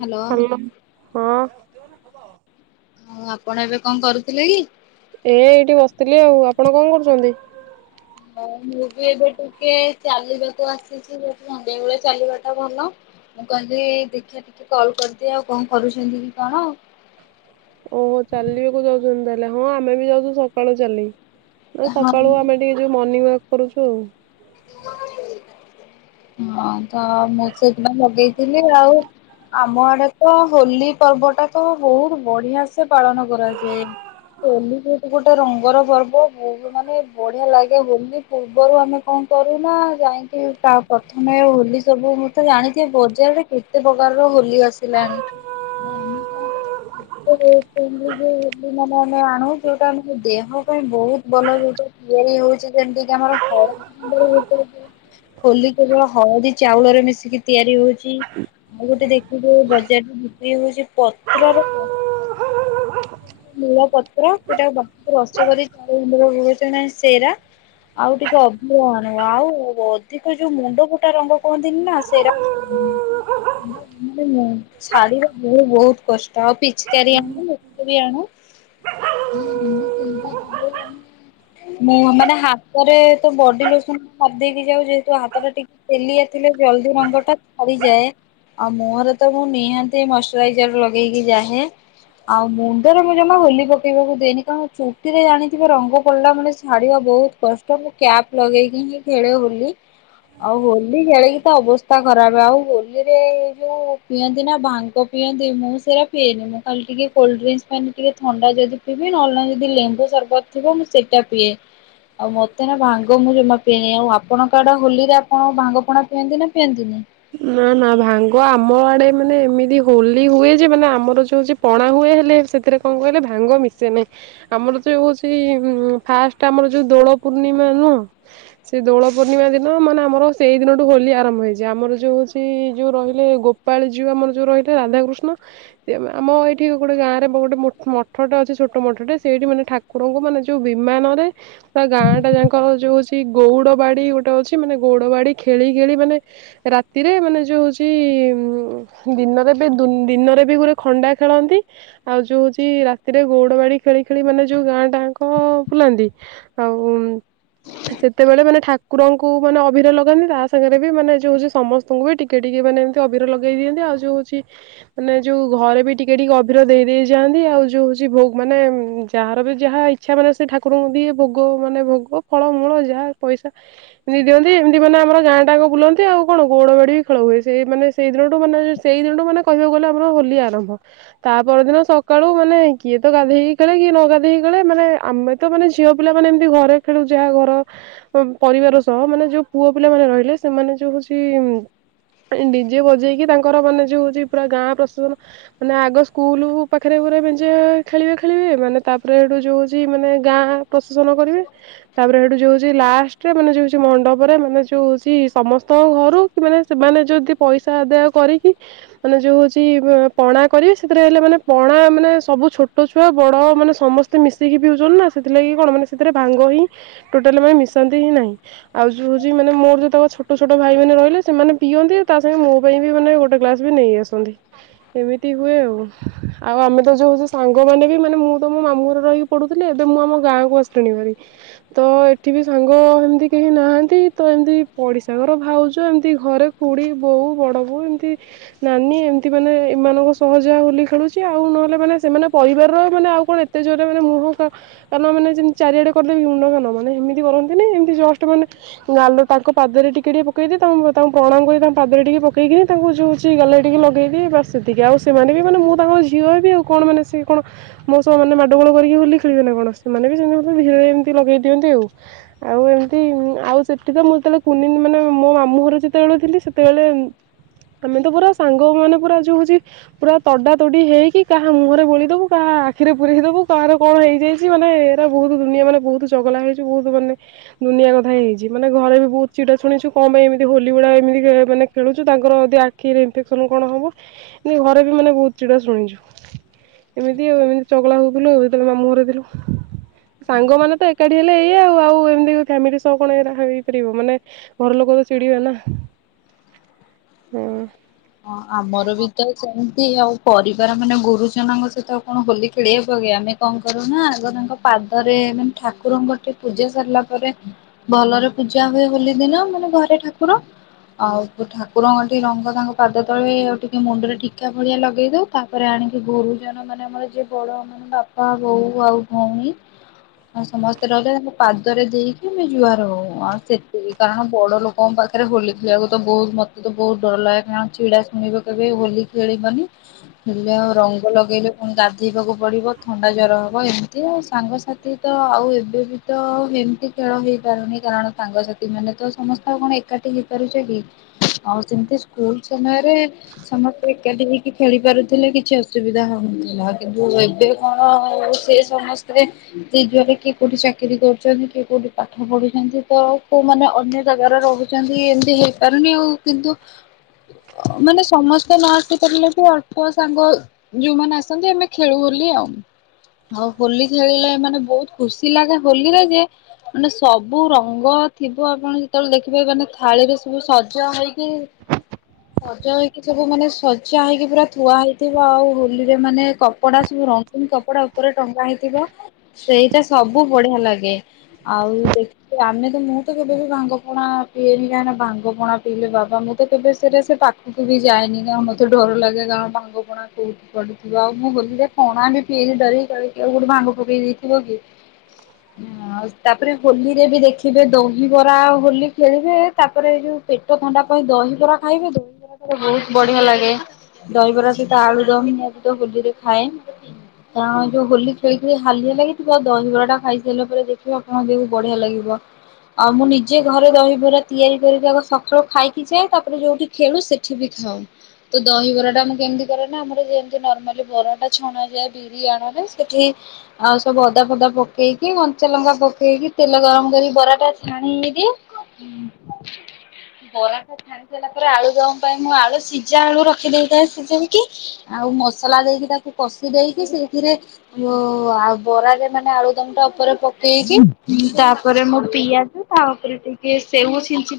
Hello hello ହଁ। ହଁ ଆପଣ ଏବେ କଣ କରୁଥିଲେ କି? ଏ ଏଇଠି ବସିଥିଲି ଆଉ ଆପଣ କଣ କରୁଚନ୍ତି? ହଁ ମୁଁ ବି ଏବେ ଟିକେ ଚାଲିବାକୁ ଆସିଛି ସଂଧ୍ୟା ଵେଳେ ଚାଲିବା ଟା ଭଲ। ମୁଁ କହିଲି ଦେଖିଆ ଟିକେ କଲ୍ କରିଦିଏ ଆଉ କଣ କରୁଚନ୍ତି କି କଣ। ଓହୋ ଚାଲିବାକୁ ଯାଉଚନ୍ତି ତାହେଲେ ହଁ ଆମେ ବି ଯାଉଛୁ ସକାଳୁ ଚାଲି ନା ହଁ ସକାଳୁ ଆମେ ଟିକେ ଯଉ ମନଣିଂ ୱର୍କ କରୁଛୁ ଆଉ। ହଁ ତ ମୁଁ ସେଇଥି ପାଇଁ ଲଗେଇଥିଲି ଆଉ ଆମ ଆଡେ ତ ହୋଲି ପର୍ବ ଟା ତ ବହୁତ ବଢିଆ ସେ ପାଳନ କରାଯାଏ। ହୋଲି ଯେହେତୁ ଗୋଟେ ରଙ୍ଗର ପର୍ବ ବହୁତ ମାନେ ବଢିଆ ଲାଗେ ହୋଲି ପୂର୍ବରୁ ଆମେ କ କରୁନା ଯାଇକି ପ୍ର ପ୍ରଥମେ ହୋଲି ସବୁ ମୁଁ ତ ଜାଣିଥିବେ ବଜାରରେ କେତେ ପ୍ରକାରର ହୋଲି ଆସିଲାଣି। [unintelligible] ଆଣୁ ଯୋଉଟା ଆମ ଦେହ ପାଇଁ ବହୁତ ଭଲ ଯୋଉଟା। ତିଆରି ହଉଛି ଯେମିତି ଆମର ହଳ [unintelligible] ହୋଲି କେବଳ ହଳଦୀ ଚାଉଳରେ ମିଶିକି ତିଆରି ହଉଛି। ମୁଁ ଗୋଟେ ଦେଖିଥିଲି ବଜାରରେ ବିକ୍ରି ହଉଛି ପତ୍ରର ନୀଳ ପତ୍ର ସେଟା [unintelligible] ସେରା। ଆଉ ଟିକେ ଅଭିର ଆଣିବୁ ଆଉ ଅଧିକ ଯଉ ମୁଣ୍ଡ ଫଟା ରଙ୍ଗ କୁହନ୍ତିନି ନା ସେଇରା [inaudible] ଛାଡ଼ିବା ବହୁତ କଷ୍ଟ ଆଉ ପିଚି୍କାରି ଆଣନ୍ତି। [unintelligible] ମୁଁ ମାନେ ହାତରେ ତ ବଡି ଲୋସନ ମାରିଦେଇେକି ଯାଉ ଯେହେତୁ ହାତଟା ଟି ତେଲିଆ ଥିଲେ ଜଲଦି ରଙ୍ଗ ଟା ଛାଡି ଯାଏ। ଆଉ ମୁହଁରେ ତ ମୁଁ ନିହାତି ମଶ୍ଚରାଇଜର ଲଗେଇକି ଯାହେ ଆଉ ମୁଁ ମୁଣ୍ଡରେ ମୁଁ ଜମା ହୋଲି ପକେଇବାକୁ ଦେଇନି କାରଣ ଚୁଟିରେ ଜାଣିଥିବେ ରଙ୍ଗ ପଡିଲା ମାନେ ଛାଡିବା ବହୁତ କଷ୍ଟ। ତ ମୁଁ କ୍ୟାପ ଲଗେଇକି ହିଁ ଖେଳେ ହୋଲି। ଆଉ ହୋଲି ଖେଳିକି ତ ଅବସ୍ଥା ଖରାପ ଆଉ ହୋଲିରେ ଏଇ ଯୋଉ ପିଅନ୍ତି ନା ଭାଙ୍ଗ ପିଅନ୍ତି ମୁଁ ସେରା ପିଏନି ମୁଁ ଖାଲି ଟିକେ କୋଲ୍ ଡ୍ରିଂସ ଏମିତି ରେ ଥଣ୍ଡା ଯଦି ପିଇିବି ନହଲେ ନାଇ ଯଦି ଲେମ୍ବୁ ସରବତ ଥିବ ମୁଁ ସେଟା ପିଏ। ଆଉ ମତେ ନା ଭାଙ୍ଗ ମୁଁ ଜମା ପିଏନି ଆଉ ଆପଣ କା ଆଡ଼େ ହୋଲିରେ ଆପଣ ଭାଙ୍ଗ ପଣା ପିଅନ୍ତି ନା ପିଅନ୍ତିନି? ନା ନା ଭାଙ୍ଗ ଆମ ଆଡେ ମାନେ ଏମିତି ହୋଲି ହୁଏ ଯେ ମାନେ ଆମର ଯ ହଉଛି ପଣା ହୁଏ ହେଲେ ସେଥିରେ କଣ କହିଲେ ଭାଙ୍ଗ ମିଶେ ନାହିଁ। ଆମର ଯୋଉ ହଉଛି ଫାଷ୍ଟ ଆମର ଯୋଉ ଦୋଳ ପୂର୍ଣ୍ଣିମା ନୁହ। ସେ ଦୋଳ ପୂର୍ଣ୍ଣିମା ଦିନ ମାନେ ଆମର ସେଇ ଦିନଠୁ ହୋଲି ଆରମ୍ଭ ହୋଇଯାଏ ଆମର ଯୋଉଛି ଯୋଉ ରହିଲେ ଗୋପାଳ ଝିଅ ଯୋଉ ଆମର ଯୋଉ ରହିଲେ ରାଧାକୃଷ୍ଣ। ସେ ଆମ ଏଇଠି ଗୋଟେ ଗାଁରେ ଗୋଟେ ମଠଟେ ଅଛି ଛୋଟ ମଠଟେ ସେଇଠି ମାନେ ଠା ଠାକୁରଙ୍କୁ ମାନେ ଯୋଉ ବିମାନରେ ତା ଗାଁ ଟା ଯାଙ୍କର ଯୋଉ ଅଛି ଗଉଡ ବାଡି ଗୋଟେ ଅଛି ମାନେ ଗଉଡ ବାଡି ଖେଳି ଖେଳି ମାନେ ରାତି ରାତିରେ ମାନେ ଯୋଉ ହଉଛି ଉ ଦିନରେ ବି ଦିନରେ ବି ଗୋଟେ ଖଣ୍ଡା ଖେଳନ୍ତି। ଆଉ ଯୋଉ ହଉଛି ରାତିରେ ଗଉଡ ବାଡି ଖେଳି ଖେଳି ମାନେ ଯୋଉ ଗାଁ ଟାଙ୍କ ବୁଲାନ୍ତି। ଆଉ ସେତେବେଳେ ମାନେ ଠାକୁରଙ୍କୁ ମାନେ ଅଭିର ଲଗାନ୍ତି ତା ସାଙ୍ଗରେ ବି ମାନେ ଯୋଉ ହଉଛି ସମସ୍ତେ ସ୍ତଙ୍କୁ ବି ଟିକେ ଟିକେ ମାନେ ଏମିତି ଅବିର ଲଗେଇ ଦିଅନ୍ତି ଆଉ ଯ ହଉଛି ମାନେ ଯୋଉ ଘରେ ବି ଟିକେ ଟିକେ ଅବିର ଦେଇ ଦେଇ ଯାଆନ୍ତି ଆଉ ଯୋଉ ହଉଛି ମାନେ ଯାହାର ବି ଯାହା ଇ ଇଚ୍ଛା ମାନେ ସେ ଠାକୁରଙ୍କୁ ଦିଏ ଭୋଗ ମାନେ ଭୋଗ ଫଳମୂଳ ଯାହା ପଇସା ନି ଦିଅନ୍ତି ଏମିତି ମାନେ ଆମ ଗାଁଟାକ ବୁଲନ୍ତି ଆଉ କଣ। ଗୌଡ଼ ବାଡି ବି ଖେଳ ହୁଏ ସେଇ ମାନେ ସେଇ ଦିନଠୁ ମାନେ ସେଇ ଦିନଠୁ ମାନେ କହିବାକୁ ଗଲେ ଆମର ହୋଲି ଆରମ୍ଭ। ତା ପରଦିନ ସକାଳୁ ମାନେ କିଏ ତ ଗାଧେଇକି ଖେ କିଏ ନ ଗାଧେଇକି ଖେଳେ ମାନେ ଆମେ ତ ମାନେ ଝିଅ ପିଲା ମାନେ ଏମିତି ଘରେ ଖେଳୁଛି ଯାହା ଘର ପରିବାର ସହ ମାନେ ଯୋଉ ପୁଅ ପିଲା ମାନେ ରହିଲେ ସେମାନେ ଯୋଉ ହଉଛି ଡିଜେ ବଜେଇକି ତାଙ୍କର ମାନେ ଯୋଉ ହଉଛି ପୁରା ଗାଁ ପ୍ରଶେସନ ମାନେ ଆଗ ସ୍କୁଲ ପାଖରେ ପୁରା ମେଞ୍ଚ ଖେଳିବେ ଖେଳିବେ ମାନେ ତାପରେ ଏଠୁ ଯୋଉ ହଉଛି ମାନେ ଗାଁ ପ୍ରଶେସନ କରିବେ ତାପରେ ସେଠୁ ଯୋଉ ହଉଛି ଲାଷ୍ଟରେ ମାନେ ଯଉଛି ମଣ୍ଡପରେ ମାନେ ଯୋଉ ହଉଛି ସମ ଘରୁ କି ମାନେ ସେମାନେ ଯଦି ପଇସା ଆଦାୟ କରିକି ମାନେ ଯୋଉ ହଉଛି ପଣା କରିବ ସେଥିରେ ହେଲେ ମାନେ ପଣା ମାନେ ସବୁ ଛୋଟ ଛୁଆ ବଡ ମାନେ ସମସ୍ତେ ମିଶେଇକି ପିଉଚନ ନା ସେଥିଲାଗି କଣ ମାନେ ସେଥିରେ ଭାଙ୍ଗ ହିଁ ଟୋଟାଲେ ମାନେ ମିଶାନ୍ତି ହିଁ ନାହିଁ ଆଉ ଯୋଉ ହଉଚି ମାନେ ମୋରୋ ଯଉତକ ଛୋ ଛୋଟ ଛୋଟ ଭାଇ ମାନେ ରହିଲେ ସେମାନେ ପିଅନ୍ତି ତା ସାଙ୍ଗେ ମୋ ପାଇଁ ବି ମାନେ ଗୋଟେ ଗ୍ଲାସ ବି ନେଇ ଆସନ୍ତି। ଏମିତି ହୁଏ ଆଉ ଆଉ ଆମେ ତ ଯୋଉ ହଉଜି ସାଙ୍ଗମାନେ ମାନେ ମୁଁ ତ ମୋ ମାମୁ ଘରେ ରହିକି ପଢୁଥିଲି ଏବେ ମୁଁ ଆମ ଗାଁକୁ ଆସିଲିଣି ଭାରି। ତ ଏଠି ବି ସାଙ୍ଗ ଏମିତି କେହି ନାହାନ୍ତି ତ ଏମିତି ପଡି ଶା ଘର ଭାଉଜ ଏମିତି ଘରେ ଖୁଡି ବୋଉ ବଡ ବୋଉ ଏମିତି ନାନୀ ଏମିତି ମାନେ ଏମାନଙ୍କ ସହ ଯାହା ହୋଲି ଖେଳୁଚି ଆଉ ନହେଲେ ମାନେ ସେମାନେ ପରିବାରର ମାନେ ଆଉ କଣ ତ ଯୋଉଟା ମାନେ ମୁହଁ କାରଣ ମାନେ ଯେମିତି ଚାରିଆଡେ କଲେ ବି ମୁଣ୍ଡ କାନ ମାନେ ହେମିତି କରନ୍ତିନି ଏମିତି ଜଷ୍ଟ ମାନେ ଗାଲ ଟାକୁ ପାଦରେ ଟି ଟିକେ ଟିକେ ପକେଇଦିଏ ତାଙ୍କୁ ତାଙ୍କୁ ପ୍ରଣାମ କରି ତାଙ୍କ ପାଦରେ ଟିକେ ପକେଇ ଦିଏ ତାଙ୍କୁ ଯଉ ସେ ଗାଲରେ ଟିକେ ଲଗେଇଦିଏ ବାସ୍ ସେତିକି ଆଉ ସେମାନେ ବି ମାନେ ମୁଁ ତାଙ୍କର ଝିଅ ବି ଆଉ କଣ ମାନେ ସେ କଣ ମୋ ସହ ମାନେ ମାଡଗୋଳ କରିକି ହୋଲି ଖେଳିବେ ନା କଣ ସେମାନେ ବି ସେମିତି ମତେ ଧୀରେ ଏମିତି ଲଗେଇ ଦିଅନ୍ତି ଆଉ। ଆଉ ଏମିତି ଆଉ ସେଠି ତ ମୁଁ ଏତେବେଳେ କୁନି ମାନେ ମୋ ମାମୁଁ ଘର ଯେତେବେଳେ ଥିଲି ସେତେବେଳେ ଆମେ ତ ପୁରା ସାଙ୍ଗ ମାନେ ପୁରା ଯୋଉ ହଉଚି ପୁରା ତଡା ତୋଡି ହେଇକି କାହା ମୁହଁରେ ବୋଳିଦବୁ କାହା ଆଖିରେ ପୁରେଇ ଦବୁ କାହାର କଣ ହେଇଯେ ଛି ମାନେ ଏରା ବହୁତ ଦୁନିଆ ମାନେ ବହୁତ ଚଗଲା ହେଇଚୁ ବହୁତୁ ମାନେ ଦୁନିଆ କଥା ହେଇଛି ମାନେ ଘରେ ବି ବହୁତ ଛି ଟା ଶୁଣିଚୁ କଁ ପାଇଁ ଏମିତି ହୋଲି ଭୁଡ଼ା ଏମିତି ଏ ମାନେ ଖେଳୁଚୁ ତାଙ୍କର ଯଦି ଆଖିରେ ଇନଫେକ୍ସନ୍ କଣ ହବ। ନାଇଁ ଘରେ ବି ମାନେ ବହୁତ ଚିଡା ଶୁଣିଛୁ। ଏମିତି ଆଉ ଏମିତି ଚଗଲା ହଉଥୁଲୁ ଯେତେବେଳେ ମାମୁଁ ଘରେ ଥିଲୁ। ସାଙ୍ଗ ମାନେ ତ ଏକାଠି ହେଲେ ଏଇଆ ଆଉ ଆଉ ଏମିତି ଫ୍ୟାମିଲି ସହ କଣ ଏରା ହେଇପାରିବ ମାନେ। ଘର ଲୋକ ତ ଚିଡିବେ ନା ହୁଁ। ହଁ ଆମର ବି ତ ସେମତି ଆଉ ପରିବାର ମାନେ ଗୁରୁଜନଙ୍କ ସହିତ ଆଉ କଣ ହୋଲି ଖେଳି ହେବ କି ଆମେ କଣ କରୁ ନା ଆଗ ତାଙ୍କ ପାଦରେ ମାନେ ଠାକୁରଙ୍କର ଠେ ପୂଜା ସାରିଲା ପରେ ଭଲରେ ପୂଜା ହୁଏ ହୋଲି ଦିନ ମାନେ ଘରେ ଠାକୁର ଆଉ ତ ଠାକୁରଙ୍କଠି ରଙ୍ଗ ତାଙ୍କ ପାଦ ତଳେ ଆଉ ଟିକେ ମୁଣ୍ଡରେ ଟିକା ଭଳିଆ ଲଗେଇଦଉ ତାପରେ ଆଣିକି ଗୁରୁଜନ ମାନେ ଆମର ଯିଏ ବଡ଼ ବାପା ବୋଉ ଆଉ ଭଉଣୀ। ଆଉ ସମସ୍ତେ ରହିଲେ ପାଦରେ ଦେଇକି ଆମେ ଜୁଆର ହଉ ଆଉ ସେତିକି କାରଣ ବଡ଼ ଲୋକଙ୍କ ପାଖେରେ ହୋଲି ଖେଳିବାକୁ ତ ବହୁତ ମୋତେ ତ ବହୁତ ଡର ଲାଗେ କାରଣ ଛିଡ଼ା ଶୁଣିବ କେବେ ହୋଲି ଖେଳିବନି। ହେଲେ ଆଉ ରଙ୍ଗ ଲଗେଇଲେ ଫୁଣି ଗାଧେଇବାକୁ ପଡିବ ଥଣ୍ଡା ଜର ହବ ଏମିତି ଆଉ ସାଙ୍ଗସାଥି ତ ଆଉ ଏବେ ବି ତ ଏମତି ଖେଳ ହେଇପାରୁନି କାରଣ ସାଙ୍ଗସାଥି ମାନେ ତ ସମସ୍ତେ ଆଉ କଣ ଏକାଠି ହେଇପାରୁଚେ କି ଆଉ ସେମିତି ସ୍କୁଲ ସମୟରେ ସମସ୍ତେ ଏକାଠି ହେଇକି ଖେଳି ପାରୁଥିଲେ କିଛି ଅସୁବିଧା ହଉନଥିଲା କିନ୍ତୁ ଏବେ କଣ [inaudible] ସେ ସମସ୍ତେବି ଯେ ଯୁଆରେ କିଏ କୋଉଠି ଚାକିରି କରୁଛନ୍ତି କିଏ କୋଉଠି ପାଠ ପଢୁଚନ୍ତି ତ କୋଉ ମାନେ ଅନ୍ୟ ଜାଗାରେ ରହୁ ଚନ୍ତି ଏମିତି ହେଇପାରୁନି ଆଉ କିନ୍ତୁ ମାନେ ସମସ୍ତେ ନ ଆସିପାରିଲେ ବି ଅଳ୍ପ ସାଙ୍ଗ ଯୋଉମାନେ ଆସନ୍ତି ଆମେ ଖେଳୁ ହୋଲି ଆଉ। ଆଉ ହୋଲି ଖେଳିଲା ମାନେ ବହୁତ ଖୁସି ଲାଗେ ହୋଲିରେ ଯେ ମାନେ ସବୁ ରଙ୍ଗ ଥିବ ଆପଣ ଯେତେବେଳେ ଦେଖିବେ ମାନେ ଥାଳିରେ ସବୁ ସଜ ହେଇକି ସଜ ହେଇକି ଥିବୁ ମାନେ ସଜା ହେଇକି ପୁରା ଥୁଆ ହେଇଥିବ ଆଉ ହୋଲିରେ ମାନେ କପଡା ସବୁ ର କପଡା ଉପରେ ଟଙ୍ଗା ହେଇଥିବ ସେଇଟା ସବୁ ବଢିଆ ଲାଗେ ଆଉ ଦେଖ ଆମେ ତ ମୁଁ ତ କେବେ ବି ଭାଙ୍ଗ ପଣା ପିଏନି କାହିଁକି ନା ଭାଙ୍ଗପଣା ପିଇଲେ ବାବା ମୁଁ ତ କେବେ ସେଟା ସେ ପାଖକୁ ବି ଯାଏନି ନା ମୋତେ ଡର ଲାଗେ କାଁ ଭାଙ୍ଗପଣା କୋଉଠି କୁଆଡେ ଆଉ ମୁଁ କଲିି ପଣା ବି ପିଇକ ଡରିବି କିଏ ଗୋଟେ ଭାଙ୍ଗ ପକେଇ ଦେଇଥିବ କି? ହୁଁ ଆଉ ତାପରେ ହୋଲିରେ ବି ଦେଖିବେ ଦହିବରା ହୋଲି ଖେଳିବେ ତାପରେ ଏ ଯୋଉ ପେ ଟ ଥଣ୍ଡା ପାଇଁ ଦହି ପରା ଖାଇବେ ଦହିବରା ପା ବହୁତ ବଢିଆ ଲାଗେ। ଦହିବରା ସହିତ ଆଳୁ ଦମ୍ ମୁଁ ବି ତ ହୋଲିରେ ଖାଏ। କାରଣ ଯୋଉ ହୋଲି ଖେଳି ଖେଳି ହାଲିଆ ଲାଗିଥିବ ଦହିବରା ଟା ଖାଇସାରିଲା ପରେ ଦେଖିବା ହଁ ଦେଖିବୁ ବଢିଆ ଲାଗିବ। ଆଉ ମୁଁ ନିଜେ ଘରେ ଦହିବରା ତିଆରି କରିକି ତାକୁ ସକାଳୁ ଖାଇକି ଯାଏ। ତାକୁ ଯୋଉଠି ଖେଳୁ ସେଠି ବି ଖାଉ। ତ ଦହି ବରାଟା ମୁଁ କେମିତି କରେ ନା ଆମର ଯେମତି ନର୍ମାଲି ବରାଟା ଛଣା ଯାଏ। ବି ରି ଆନରେ ସେଠି ଆଉ ସବୁ ଅଦା ଫଦା ପକେଇକି କଞ୍ଚାଲଙ୍କା ପକେଇକି ତେଲ ଗରମ କରିକି ବରା ଟା ଛାଣି ହେ ଦିଏ। ହଁ ବରା ତ ଛାଣି ଦେଲା ପରେ ଆଳୁ ଦମ ପାଇଁ ମୁଁ ଆଳୁ ସିଝା ଆଳୁ ରଖିଦେଇଥାଏ ସିଝାଇ କି ଆଉ ମସଲା ଦେଇକି ତାକୁ କଷି ଦେଇକି ସେଇଥିରେ ଆଉ ବରାରେ ମାନେ ଆଳୁ ଦମ ଟା ଉପରେ ପକେଇକି ତାପରେ ମୋ ପିଆଜ ତାପରେ ଟିକେ ସେଉ ଛିଞ୍ଚିଲି।